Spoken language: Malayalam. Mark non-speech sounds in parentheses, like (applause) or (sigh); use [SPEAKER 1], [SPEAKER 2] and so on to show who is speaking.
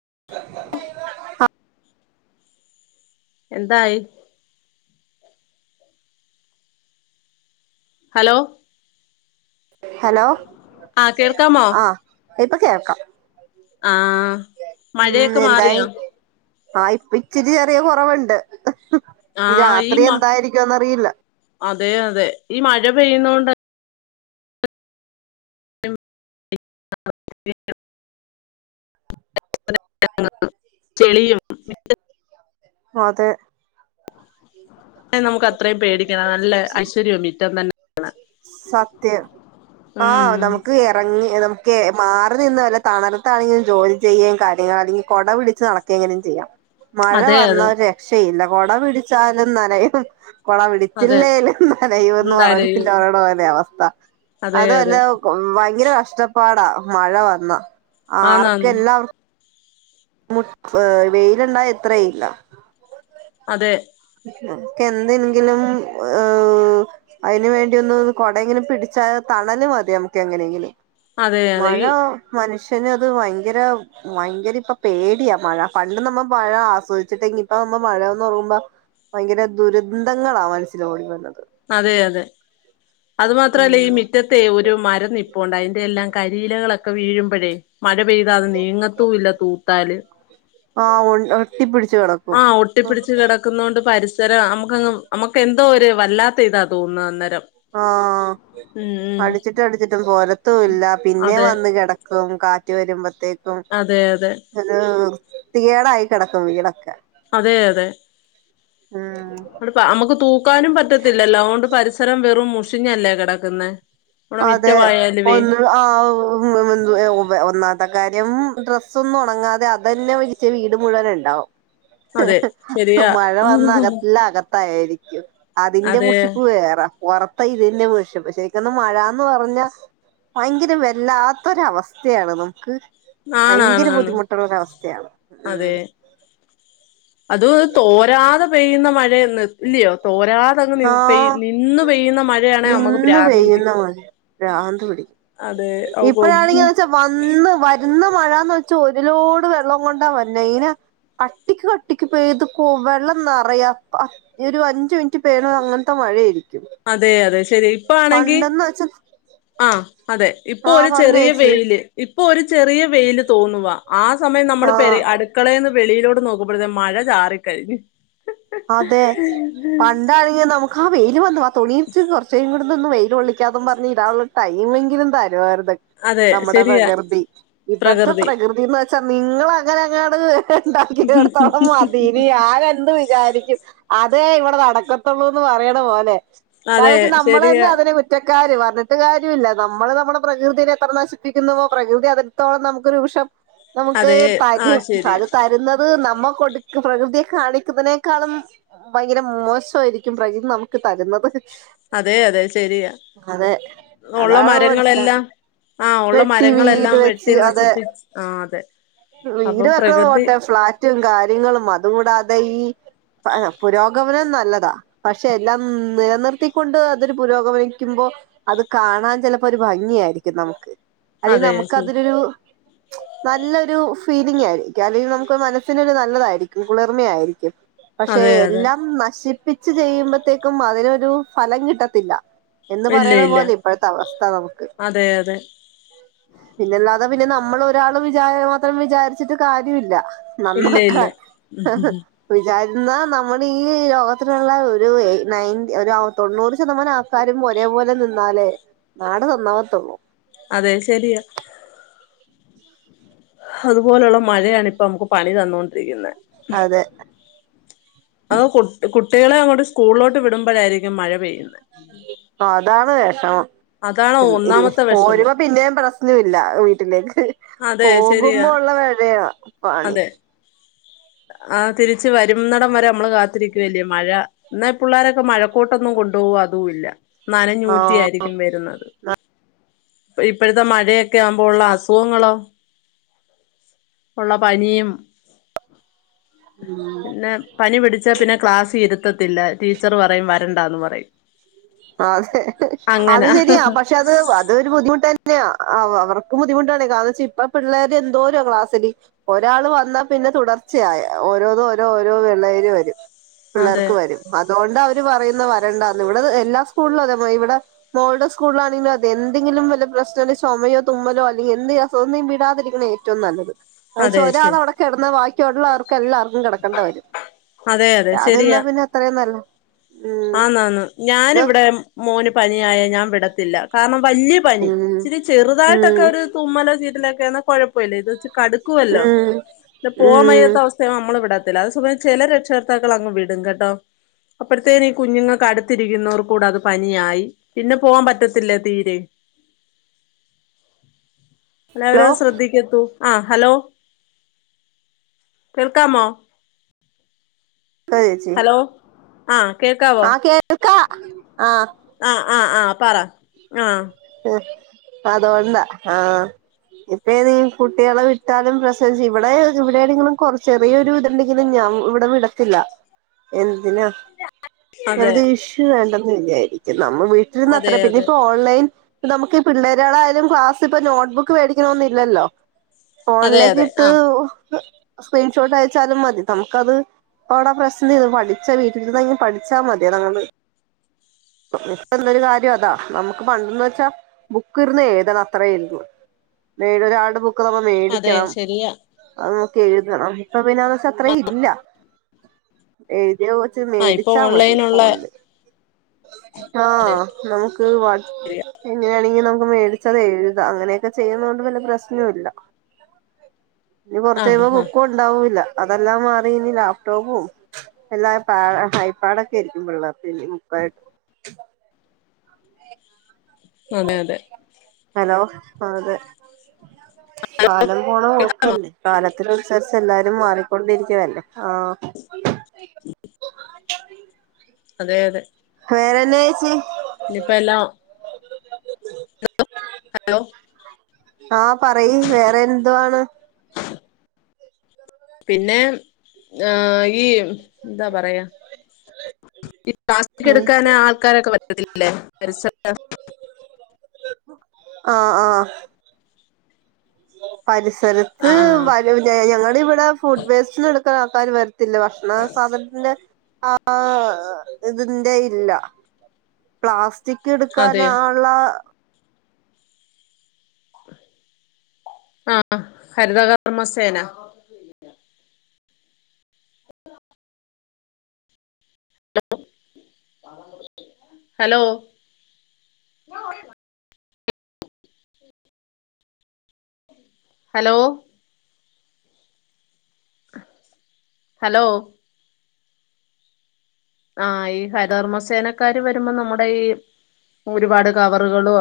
[SPEAKER 1] (inaudible)
[SPEAKER 2] എന്തായി ഹലോ
[SPEAKER 1] ഹലോ
[SPEAKER 2] ആ കേൾക്കാമോ
[SPEAKER 1] ആ ഇപ്പൊ കേൾക്കാം
[SPEAKER 2] ആഹ മഴയൊക്കെ മാറിയോ
[SPEAKER 1] ആഹ് ഇപ്പ ഇച്ചിരി ചെറിയ കുറവുണ്ട്
[SPEAKER 2] ആ ഈ
[SPEAKER 1] രാത്രി
[SPEAKER 2] മ
[SPEAKER 1] എന്തായിരിക്കുംന്നറിയില്ല
[SPEAKER 2] അതെ അതെ ഈ മഴ പെയ്യുന്നോണ്ട് (unintelligible) ചെളിയും
[SPEAKER 1] അതെ
[SPEAKER 2] നമുക്ക് അത്രയും പേടിക്കണം നല്ല ഐശ്വര്യവാ മിറ്റം ത്തന്നെ
[SPEAKER 1] സത്യം ആഹ
[SPEAKER 2] ഉം
[SPEAKER 1] നമുക്ക് ഇറങ്ങി നമുക്ക്മാ (unintelligible) മഴ
[SPEAKER 2] അതെ
[SPEAKER 1] വന്ന
[SPEAKER 2] അതെ
[SPEAKER 1] രക്ഷയില്ല കൊട പിടിച്ചാലും നനയും കൊട
[SPEAKER 2] അതെ
[SPEAKER 1] പിടിച്ചില്ലേലും നനയുമെന്ന് പറഞ്ഞു
[SPEAKER 2] എന്താലയു
[SPEAKER 1] ലോരുടെ പോലെ അവസ്ഥ
[SPEAKER 2] അതെ
[SPEAKER 1] അതു അ ല്ല
[SPEAKER 2] അതെ
[SPEAKER 1] ഭയങ്കര കഷ്ടപ്പാടാ മഴ വന്നാ
[SPEAKER 2] ആന്നാന്ന്
[SPEAKER 1] ആർക്കെല്ലാം മുൻ വെയിലുണ്ടായ ഇത്രയില്ല
[SPEAKER 2] അതെ
[SPEAKER 1] നക്ക എന്തെങ്കിലുംഉം അതിന് വേണ്ടി ഒന്ന് കൊടെങ്കിലും പിടിച്ചാത്ത കണല് മതി നമുക്ക് എങ്ങനെയെങ്കിലും
[SPEAKER 2] അതെ അതെ
[SPEAKER 1] മഴ
[SPEAKER 2] ഈ
[SPEAKER 1] മനുഷ്യ പക്ഷ അത് ഭയങ്കര ഭയങ്കര ഇപ്പ പേടിയാ മഴ പണ്ട് നമ്മ മഴ ആസ്വദിച്ചിട്ടെങ്കി ഇപ്പം ഇപ്പ മഴന്ന് പറയുമ്പോ ഭയങ്കര ദുരന്തങ്ങളാണ് മനസ്സൽ ഓടി വന്നത്.
[SPEAKER 2] അതെ അതെ അത് മാത്രല്ല ഈ മി റ്റത്തെ ഒരു മരന്നിപ്പുണ്ടായിന് അതിന്റെയെല്ലാം കരിയിലകളൊക്കെ വീഴുമ്പോഴേ മഴ പെയ്താ അത് നീങ്ങത്തൂല്ല തൂത്താല്
[SPEAKER 1] ആഹ് ഒ ഒട്ടിപ്പിടിച്ച് കിടക്കും
[SPEAKER 2] ആ ഒട്ടിപ്പിടിച്ചു കിടക്കുന്ന കൊണ്ട് പരി സരം നമുക്കങ്ങ് നമുക്ക് എന്തോ ഒരു വല്ലാത്ത ഇതാ തോന്നുന്നത് അന്നേരം.
[SPEAKER 1] ആഹ്..
[SPEAKER 2] ഉം ഉം
[SPEAKER 1] അടിച്ചിട്ടും അടിച്ചിട്ടും പോരത്തും ഇല്ല പിന്നെ
[SPEAKER 2] അതെ
[SPEAKER 1] വന്ന് കിട ക്കും കാറ്റ് വരുമ്പോത്തേക്കും
[SPEAKER 2] അതെ അതെ
[SPEAKER 1] ഒരു വൃത്തികേടായി കിടക്കും വീടൊക്കെ
[SPEAKER 2] അതെ അതെ
[SPEAKER 1] ഉം
[SPEAKER 2] നമുക്ക് തൂക്കാനും പറ്റത്തില്ലല്ലോ അതുകൊണ്ട് പരിസരം വെറുംമുഷി ഞല്ലേ കിടക്കുന്നെ.
[SPEAKER 1] അതെ ഒന്ന് ആ ഒന്നമതേ കാര്യം ഡ്രസ്സോന്നും ഒണങ്ങാതെ അതന്നെ വലിച്ച് വീട് മുഴുവൻ ഇണ്ടാവും.
[SPEAKER 2] അതെ ശരിയാ
[SPEAKER 1] മഴ വന്ന അകത് എല്ലാ അകത് ത്തായിരിക്കും... അതിന്റെ
[SPEAKER 2] അതെ
[SPEAKER 1] മുഷിപ്പ് വേറെ പൊറത്തെ ഇതിന്റെ മുഷിപ്പ് ശരിക്കൊന്നും മഴന്ന് പറഞ്ഞാ ഭയങ്കര വല്ലാത്തൊരവസ്ഥയാണ് നമുക്ക്.. ഭയങ്കര
[SPEAKER 2] ആണാണാണ്
[SPEAKER 1] ബുദ്ധിമുട്ടുള്ളൊരവസ്ഥയാണ്. ഉം.
[SPEAKER 2] അതും തോരാതെ പെയ്യുന്ന മഴെന്ന്.. ഇല്യോ തോ
[SPEAKER 1] ആഹ്
[SPEAKER 2] മഴയാണെ നമുക്ക്
[SPEAKER 1] നിന്ന്
[SPEAKER 2] ഭ്രാന്ത്
[SPEAKER 1] പെയ്യുന്ന
[SPEAKER 2] പിടിക്കും
[SPEAKER 1] മാതിരി. പ്രാന്ത് പിടിക്കും.
[SPEAKER 2] അതെ
[SPEAKER 1] ഇപ്പഴാണെങ്കിന്ന് വെച്ചാ വന്ന് വരുന്ന മഴന്ന് വെച്ച ഒരിലോട് വെള്ളോം കൊണ്ടാ വരുന്നേ ഇനെ കട്ടിക്ക് കട്ടിക്ക് പെയ്ത് വെള്ളം നെറയ.. ഒരു അഞ്ച് മിനിറ്റ് പെയ്യണത് അങ്ങനത്തെ മഴയയിരിക്കും
[SPEAKER 2] അതെ അതെ ശരി ഇപ്പ ആണെങ്കി
[SPEAKER 1] വെച്ചാ
[SPEAKER 2] ആഹ് അതെ. ഇപ്പൊ ഒരു
[SPEAKER 1] ആഹ് പറഞ്ഞോ
[SPEAKER 2] ചെറിയ
[SPEAKER 1] ചേച്ചി
[SPEAKER 2] വെയില് ഇപ്പൊ ഒരു ചെറിയ വെയില് തോന്നുവാ. ആ സമയം നമ്മൾ
[SPEAKER 1] ആഹ്
[SPEAKER 2] പെരെ അടുക്കളെന്ന് വെളിയിലോട്ട് നോക്കുമ്പോഴത്തെ മഴ ചാറിക്കഴിഞ്ഞു.
[SPEAKER 1] അതെ പണ്ടാണെങ്കി നമുക്ക് ആ വെയില് വന്ന് ആ തുണിയിച്ച് കുറച്ചും കൂടി ന്നൊന്നും വെയിലൊള്ളിക്കാന്നും പറഞ്ഞ് ഇടാനൊള്ളരു ടൈമെങ്കിലും തരുആയിരുന്നു.
[SPEAKER 2] അതെ
[SPEAKER 1] നമ്മുടെ
[SPEAKER 2] ശരിയാ
[SPEAKER 1] പ്രകൃതി ഇവിടുത്തെ
[SPEAKER 2] പ്രകൃതി
[SPEAKER 1] പ്രകൃതിന്ന് വെച്ചാ നിങ്ങളങ്ങനെ അങ്ങാട് ഉണ്ടാക്കിടത്തോള മതീന്ന്.. ഞാനെന്ത് വിചാ അതെ ഇവിടെ നടക്കത്തുള്ളൂന്ന് പറയണ പോലെ...
[SPEAKER 2] അതെ
[SPEAKER 1] കാരണന്ന് വെച്ച നമ്മള് തന്നെ
[SPEAKER 2] ശരിയാ
[SPEAKER 1] അതിന് കുറ്റ കാര് പറഞ്ഞിട്ട് കാര്യല്ല.. നമ്മള് നമ്മുടെ പ്രകൃതിയെ എത്ര നശിപ്പിക്കുന്നുവോ പ്രകൃതി അതിടത്തോളം നമുക് രോഷം നമുക്ക്
[SPEAKER 2] അതെ ആഹ്
[SPEAKER 1] തരും
[SPEAKER 2] ശരിയാ
[SPEAKER 1] അത് തരുന്നത് നമ്മ കൊടുക്ക് പ്രകൃതിയെ കാണിക്കുന്നതിനെ ക്കാളും ഭയങ്കര മോഷൊയിരിക്കും പ്രകൃതി നമുക്ക് തരുന്നത്.
[SPEAKER 2] അതെ അതെ ശെരിയ
[SPEAKER 1] അതെ
[SPEAKER 2] ഒള്ള
[SPEAKER 1] അതാണ്
[SPEAKER 2] മരങ്ങളെല്ലാം
[SPEAKER 1] മനസ്സിലാക്കുന്നത്
[SPEAKER 2] ആഹ് ഒള്ള
[SPEAKER 1] വെട്ടി
[SPEAKER 2] മരങ്ങളെല്ലാം
[SPEAKER 1] വീട്
[SPEAKER 2] വെട്ടി
[SPEAKER 1] വെച്ച് അതെ
[SPEAKER 2] നശിപ്പിച്ച് ആ അതെ.
[SPEAKER 1] വീട്
[SPEAKER 2] അപ്പം
[SPEAKER 1] വെക്കണ
[SPEAKER 2] പ്രകൃതി
[SPEAKER 1] പോട്ടെ ഫ്ലാറ്റും കാര്യങ്ങളും അത് കൂടാതെ ഈ ആ പുരോഗമനം നല്ലതാ. പക്ഷെ എല്ലാം നിലനിർത്തിക്കൊണ്ട് അതൊരു പുരോഗമനക്കും അപ്പോ അത് കാണാൻ ചിലപ്പോ ഒരു ഭംഗിയാരിക്കും നമുക്ക്. അല്ലെൽ
[SPEAKER 2] അതെ
[SPEAKER 1] നമുക്ക്
[SPEAKER 2] ശരി
[SPEAKER 1] അതിലൊരു
[SPEAKER 2] (unintelligible)
[SPEAKER 1] നല്ലൊരു ഫീലിംങായിരിക്കും അല്ലെങ്കിൽ നമുക്ക് മനസ്സിനൊരു നല്ലതായിരിക്കും. കുളിർമയായിരിക്കും. പക്ഷെ
[SPEAKER 2] അതെ അതെ
[SPEAKER 1] എല്ലാം നശിപ്പിച്ച് ചെയ്യുമ്പോത്തേക്കും അതിനൊരു ഫലം കിട്ടത്തില്ല. എന്ന്
[SPEAKER 2] ഇല്ല
[SPEAKER 1] പറയണ
[SPEAKER 2] ഇല്ല
[SPEAKER 1] പോലെ ഇപ്പോഴത്തെ അവസ്ഥ നമുക്ക്.
[SPEAKER 2] അതെ അതെ
[SPEAKER 1] പിന്നല്ലാതെ.. പിന്നെ നമ്മളോരാള് വിചാര മാത്രം വിചാരിച്ചിട്ട് കാര്യോം ഇല്ല.
[SPEAKER 2] ഇല്ല ഇല്ല
[SPEAKER 1] നന്നാക്കാൻ
[SPEAKER 2] ഉം,
[SPEAKER 1] വിചാരിച് എന്നാ നമ്മള് ഈ ലോകത്തിലുള്ള ഒരു എ നയൻ ഒര് തൊണ്ണൂറ് ശതമാനം ആൾക്കാരും ഒരേ പോലെ നിന്നാലേ നാട് നന്നാവത്തൊള്ളൂ.
[SPEAKER 2] അതെ ശരിയാ. അതുപോലുള്ള മഴയാണ് ഇപ്പ നമുക്ക് പണി തന്നോണ്ടിരിക്കുന്നെ.
[SPEAKER 1] അതേ
[SPEAKER 2] അത് കുട്ടികളെ അങ്ങോട്ട് സ്കൂളിലോട്ട് വിടുമ്പോഴായിരിക്കും മഴ പെയ്യുന്നെ.
[SPEAKER 1] ആ അതാണ് വെഷമം.
[SPEAKER 2] അതാ
[SPEAKER 1] ണ് പോരുമ്പോ പിന്നേം പ്രശ്നം ഇല്ല വീട്ടിലേക്ക്
[SPEAKER 2] അതെ
[SPEAKER 1] പോകുമ്പോ
[SPEAKER 2] ശരിയാ
[SPEAKER 1] ഉള്ള (unintelligible) പണി.
[SPEAKER 2] അതെ ആ തിരിച്ച് വരുന്നണം വരെ നമ്മള് കാത്തിരിക്കുവല്ലേ മഴ എന്നാ ഇ പിള്ളാരൊക്കെ മഴക്കോട്ടൊന്നും കൊ കൊണ്ട് പോകുവോ അതും ഇല്ല നനഞ്ഞൂറ്റി
[SPEAKER 1] ആഹ്
[SPEAKER 2] ആയിരിക്കും വരുന്നത്. ഇപ്പഴത്തെ മഴയൊക്കെ ആവുമ്പോ ഉള്ള അസുഖങ്ങളോ ഉള്ള പനിയും
[SPEAKER 1] ഉം
[SPEAKER 2] പിന്നെ പനി പിടിച്ചാ പിന്നെ ക്ലാസിൽ ഇരുത്തത്തില്ല ടീച്ചർ പറയും വരണ്ടാന്ന് പറയും.
[SPEAKER 1] അ അതെ അത്
[SPEAKER 2] അങ്ങനാ
[SPEAKER 1] ശരിയാ പക്ഷെ അത് അതും ഒരു ബുദ്ധിമുട്ട് ത ന്നെയാ അവ അവർക്കും ബുദ്ധിമുട്ടാണ് കാരണം എന്താന്ന് വെച്ചാ ഇപ്പോ പിള്ളേര് എന്തോരോ ക്ലാസ്സില് ഒരാള് വന്നാ പി ന്നെ തുടർച്ചയായ ഓരോ ഓരോ ഓരോ പിള്ളേര് വരും
[SPEAKER 2] അതെ
[SPEAKER 1] പിള്ളേർക്ക് വരും അതുകൊണ്ടാ അവര് പറയുന്നേ വരണ്ടാന്ന് ഇവിടെ എല്ലാ സ്കൂളിലും അതെ മാം ഇവിടെ മോളുടെ സ്കൂലാണെങ്കിലും അതേ എന്തെങ്കിലും വല്ല പ്രശ്നം ഉണ്ടെങ്കിൽ ചുമയോ തുമ്മലോ അല്ലെ ങ്കിൽ ഒന്നും വിടാതിരിക്കണതാ ഏറ്റവും നല്ലത് അതെന്താന്ന് വെച്ചാ
[SPEAKER 2] അതെ
[SPEAKER 1] ഒരാള്
[SPEAKER 2] ശരി
[SPEAKER 1] അവിടെ കെടന്നാൽ ബാക്കിയൊള്ളവർക്ക് എല്ലാർക്കും കിടക്കേണ്ട വരും
[SPEAKER 2] അതെ അതെ
[SPEAKER 1] വരാതിരുന്നാ
[SPEAKER 2] ശരിയാ
[SPEAKER 1] പിന്നെ അത്രയും നല്ലതാ
[SPEAKER 2] ആന്നാന്ന് ഞാനവിടെ മോന് പനിയായ ഞാൻ വിടത്തില്ല കാരണം വല്ല്യ പനി
[SPEAKER 1] ഉം
[SPEAKER 2] ഇച്ചിരി ചെറുതായിട്ടൊക്കെ
[SPEAKER 1] ഉം
[SPEAKER 2] ഒരു തുമ്മലോ ചീറ്റലോ ഒക്കെ ആണേൽ കുഴപ്പമില്ല ഇത് കടുക്കുവല്ലോ
[SPEAKER 1] ഉം
[SPEAKER 2] പിന്നെ പോവാൻ
[SPEAKER 1] ഉം
[SPEAKER 2] വയ്യാത്ത അവസ്ഥയാവുമ്പോ നമ്മള് വിടാ അതേ സമയം ചില രക്ഷകർത്താക്കള് അങ്ങ് വിടും കേട്ടോ അപ്പ ത്തേനും ഈ കുഞ്ഞുങ്ങക്ക് അടുത്തിരിക്കുന്നവർക്ക്‌ കൂടെ അത് പനിയായി പിന്നെ പോവാൻ പറ്റത്തില്ലേ തീരെ അല്ല
[SPEAKER 1] ഹലോ
[SPEAKER 2] അവരത് ശ്രദ്ധിക്കത്തു ആ ഹലോ കേൾക്കാമോ
[SPEAKER 1] ആ ചേച്ചി
[SPEAKER 2] ആ കേൾക്കാവോ
[SPEAKER 1] ആ കേൾക്കാ ആ
[SPEAKER 2] ആ ആ ആ പറ ആ
[SPEAKER 1] അതുകൊണ്ടാ ആ ഇപ്പോ ഇനി കുട്ടികളെ വിട്ടാലും പ്രെശനവാ ഇവിടെ ഇവിടെ ഏതെങ്കിലും കുറച്ച് ചെറിയൊരു ഇതുണ്ടെങ്കിലും ഞാ ൻ ഇവിടെ വിടത്തില്ല എ അതിന്
[SPEAKER 2] അതെ
[SPEAKER 1] പ്രതീക്ഷ വേണ്ടെന്ന് വിചാരിക്കുന്നു നമ്മൾ വീട്ടിലിരുന്ന് അത്ര
[SPEAKER 2] അതെ
[SPEAKER 1] പിന്നെ
[SPEAKER 2] അതെ
[SPEAKER 1] ഇപ്പോ ഓൺലൈൻ നമുക്ക് ഈ പിള്ളാരോടായാലും ക്ലാസ് ഇപ്പൊ നോട്ട് ബുക്ക് മേടിക്കണോന്ന് ഇല്ലല്ലോ
[SPEAKER 2] അതെ
[SPEAKER 1] ഫോണിലേക്ക്
[SPEAKER 2] അതെ
[SPEAKER 1] ഇട്ട്
[SPEAKER 2] ആഹ്
[SPEAKER 1] സ്ക്രീൻഷോട്ട് അയച്ചാലും മതി നമുക്കത് അപ്പോ അവിടെ പ്രശ്നമില്ല പഠിച്ച വീട്ടിലിരുന്നാണേലും പഠിച്ചാ മതി (unintelligible) ഇപ്പം ഉള്ളൊരു കാര്യം അതാ നമുക്ക് പണ്ടെന്ന് വെ ച്ചാ ബുക്ക് ഇരുന്ന് എഴുതണം അത്രേയുള്ളൂ വേറൊരാളുടെ ബു ക്ക്‌ നമ്മള്
[SPEAKER 2] അതെ
[SPEAKER 1] മേടിക്കണം
[SPEAKER 2] ശരിയാ
[SPEAKER 1] അത് നോക്കി എഴുതണം ഇപ്പൊ പിന്നെ അതൊക്കെ അത്രയും ഇല്ല എഴുതിയാ കുറച്ച്
[SPEAKER 2] ആ ഇപ്പൊ
[SPEAKER 1] മേടിച്ചാ മതി
[SPEAKER 2] ഓൺലൈനുള്ള
[SPEAKER 1] ഫോണില് ആ
[SPEAKER 2] അതെ
[SPEAKER 1] നമുക്ക് വാ
[SPEAKER 2] ശരിയാ
[SPEAKER 1] ങ്ങി നമുക്ക് മേടിച്ചത് എഴുതാം അങ്ങനെയൊക്കെ ചെയ്യുന്ന കൊണ്ട് പിന്നെ പ്രശ്നം ഇല്ല ഇനി
[SPEAKER 2] ആ
[SPEAKER 1] കുറച്ച് കഴിയുമ്പോ
[SPEAKER 2] ആ
[SPEAKER 1] ബുക്കും ഉണ്ടാവൂല്ല അതെല്ലാം മാറി ഇനി ലാപ്ടോപ്പും എല്ലാ പാ ഹൈപ്പാടൊക്കെ ഇരിക്കുമ്പോള്ള പി (unintelligible)
[SPEAKER 2] അതെ അതെ
[SPEAKER 1] ഹലോ അ അതെ കാലം പോണ (unintelligible) കാല (unintelligible) എല്ലാരും മാറിക്കൊണ്ടിരിക്കുവല്ലേ ആ
[SPEAKER 2] അതെ അതെ
[SPEAKER 1] വേറെ എന്നാ ചേച്ചി
[SPEAKER 2] ഇഞ്ഞിപ്പ എല്ലാം ഹലോ ഹലോ
[SPEAKER 1] ആഹ പറയി വേറെ എന്തുാണ്
[SPEAKER 2] പിന്നെ ഹാ ഈ എന്താ പറയാ ഈ പ്ലാസ്റ്റിക്
[SPEAKER 1] ഉം
[SPEAKER 2] എടുക്കാന് ആൾക്കാരൊക്കെ പറ്റത്തില്ലേ പരിസ
[SPEAKER 1] ആഹ ആഹ പരിസരത്ത്
[SPEAKER 2] ആ
[SPEAKER 1] വരൂലെ ഞങ്ങൾ ഇവിടെ ഫുഡ് വേസ്റ്റ്എടുക്ക്ണ ആൾക്കാർ വരു ത്തില്ല ഭക്ഷണ സാധനത്തിന്റെ അ ആ ഇതിന്റെ ഇല്ല പ്ലാസ് ഒറ്റക്ക് എടുക്കൻ
[SPEAKER 2] അതെ
[SPEAKER 1] ആള്ള
[SPEAKER 2] ആഹ ഹരിതകർമ്മസേന (inaudible) ഹലോ (unintelligible) ഹലോ ഹലോ ആഹ, ഈ ഹരധർമ്മസേനക്കാര് വരുമ്പോ നമ്മുടെ ഈ ഒരുപാട് കവറുകളും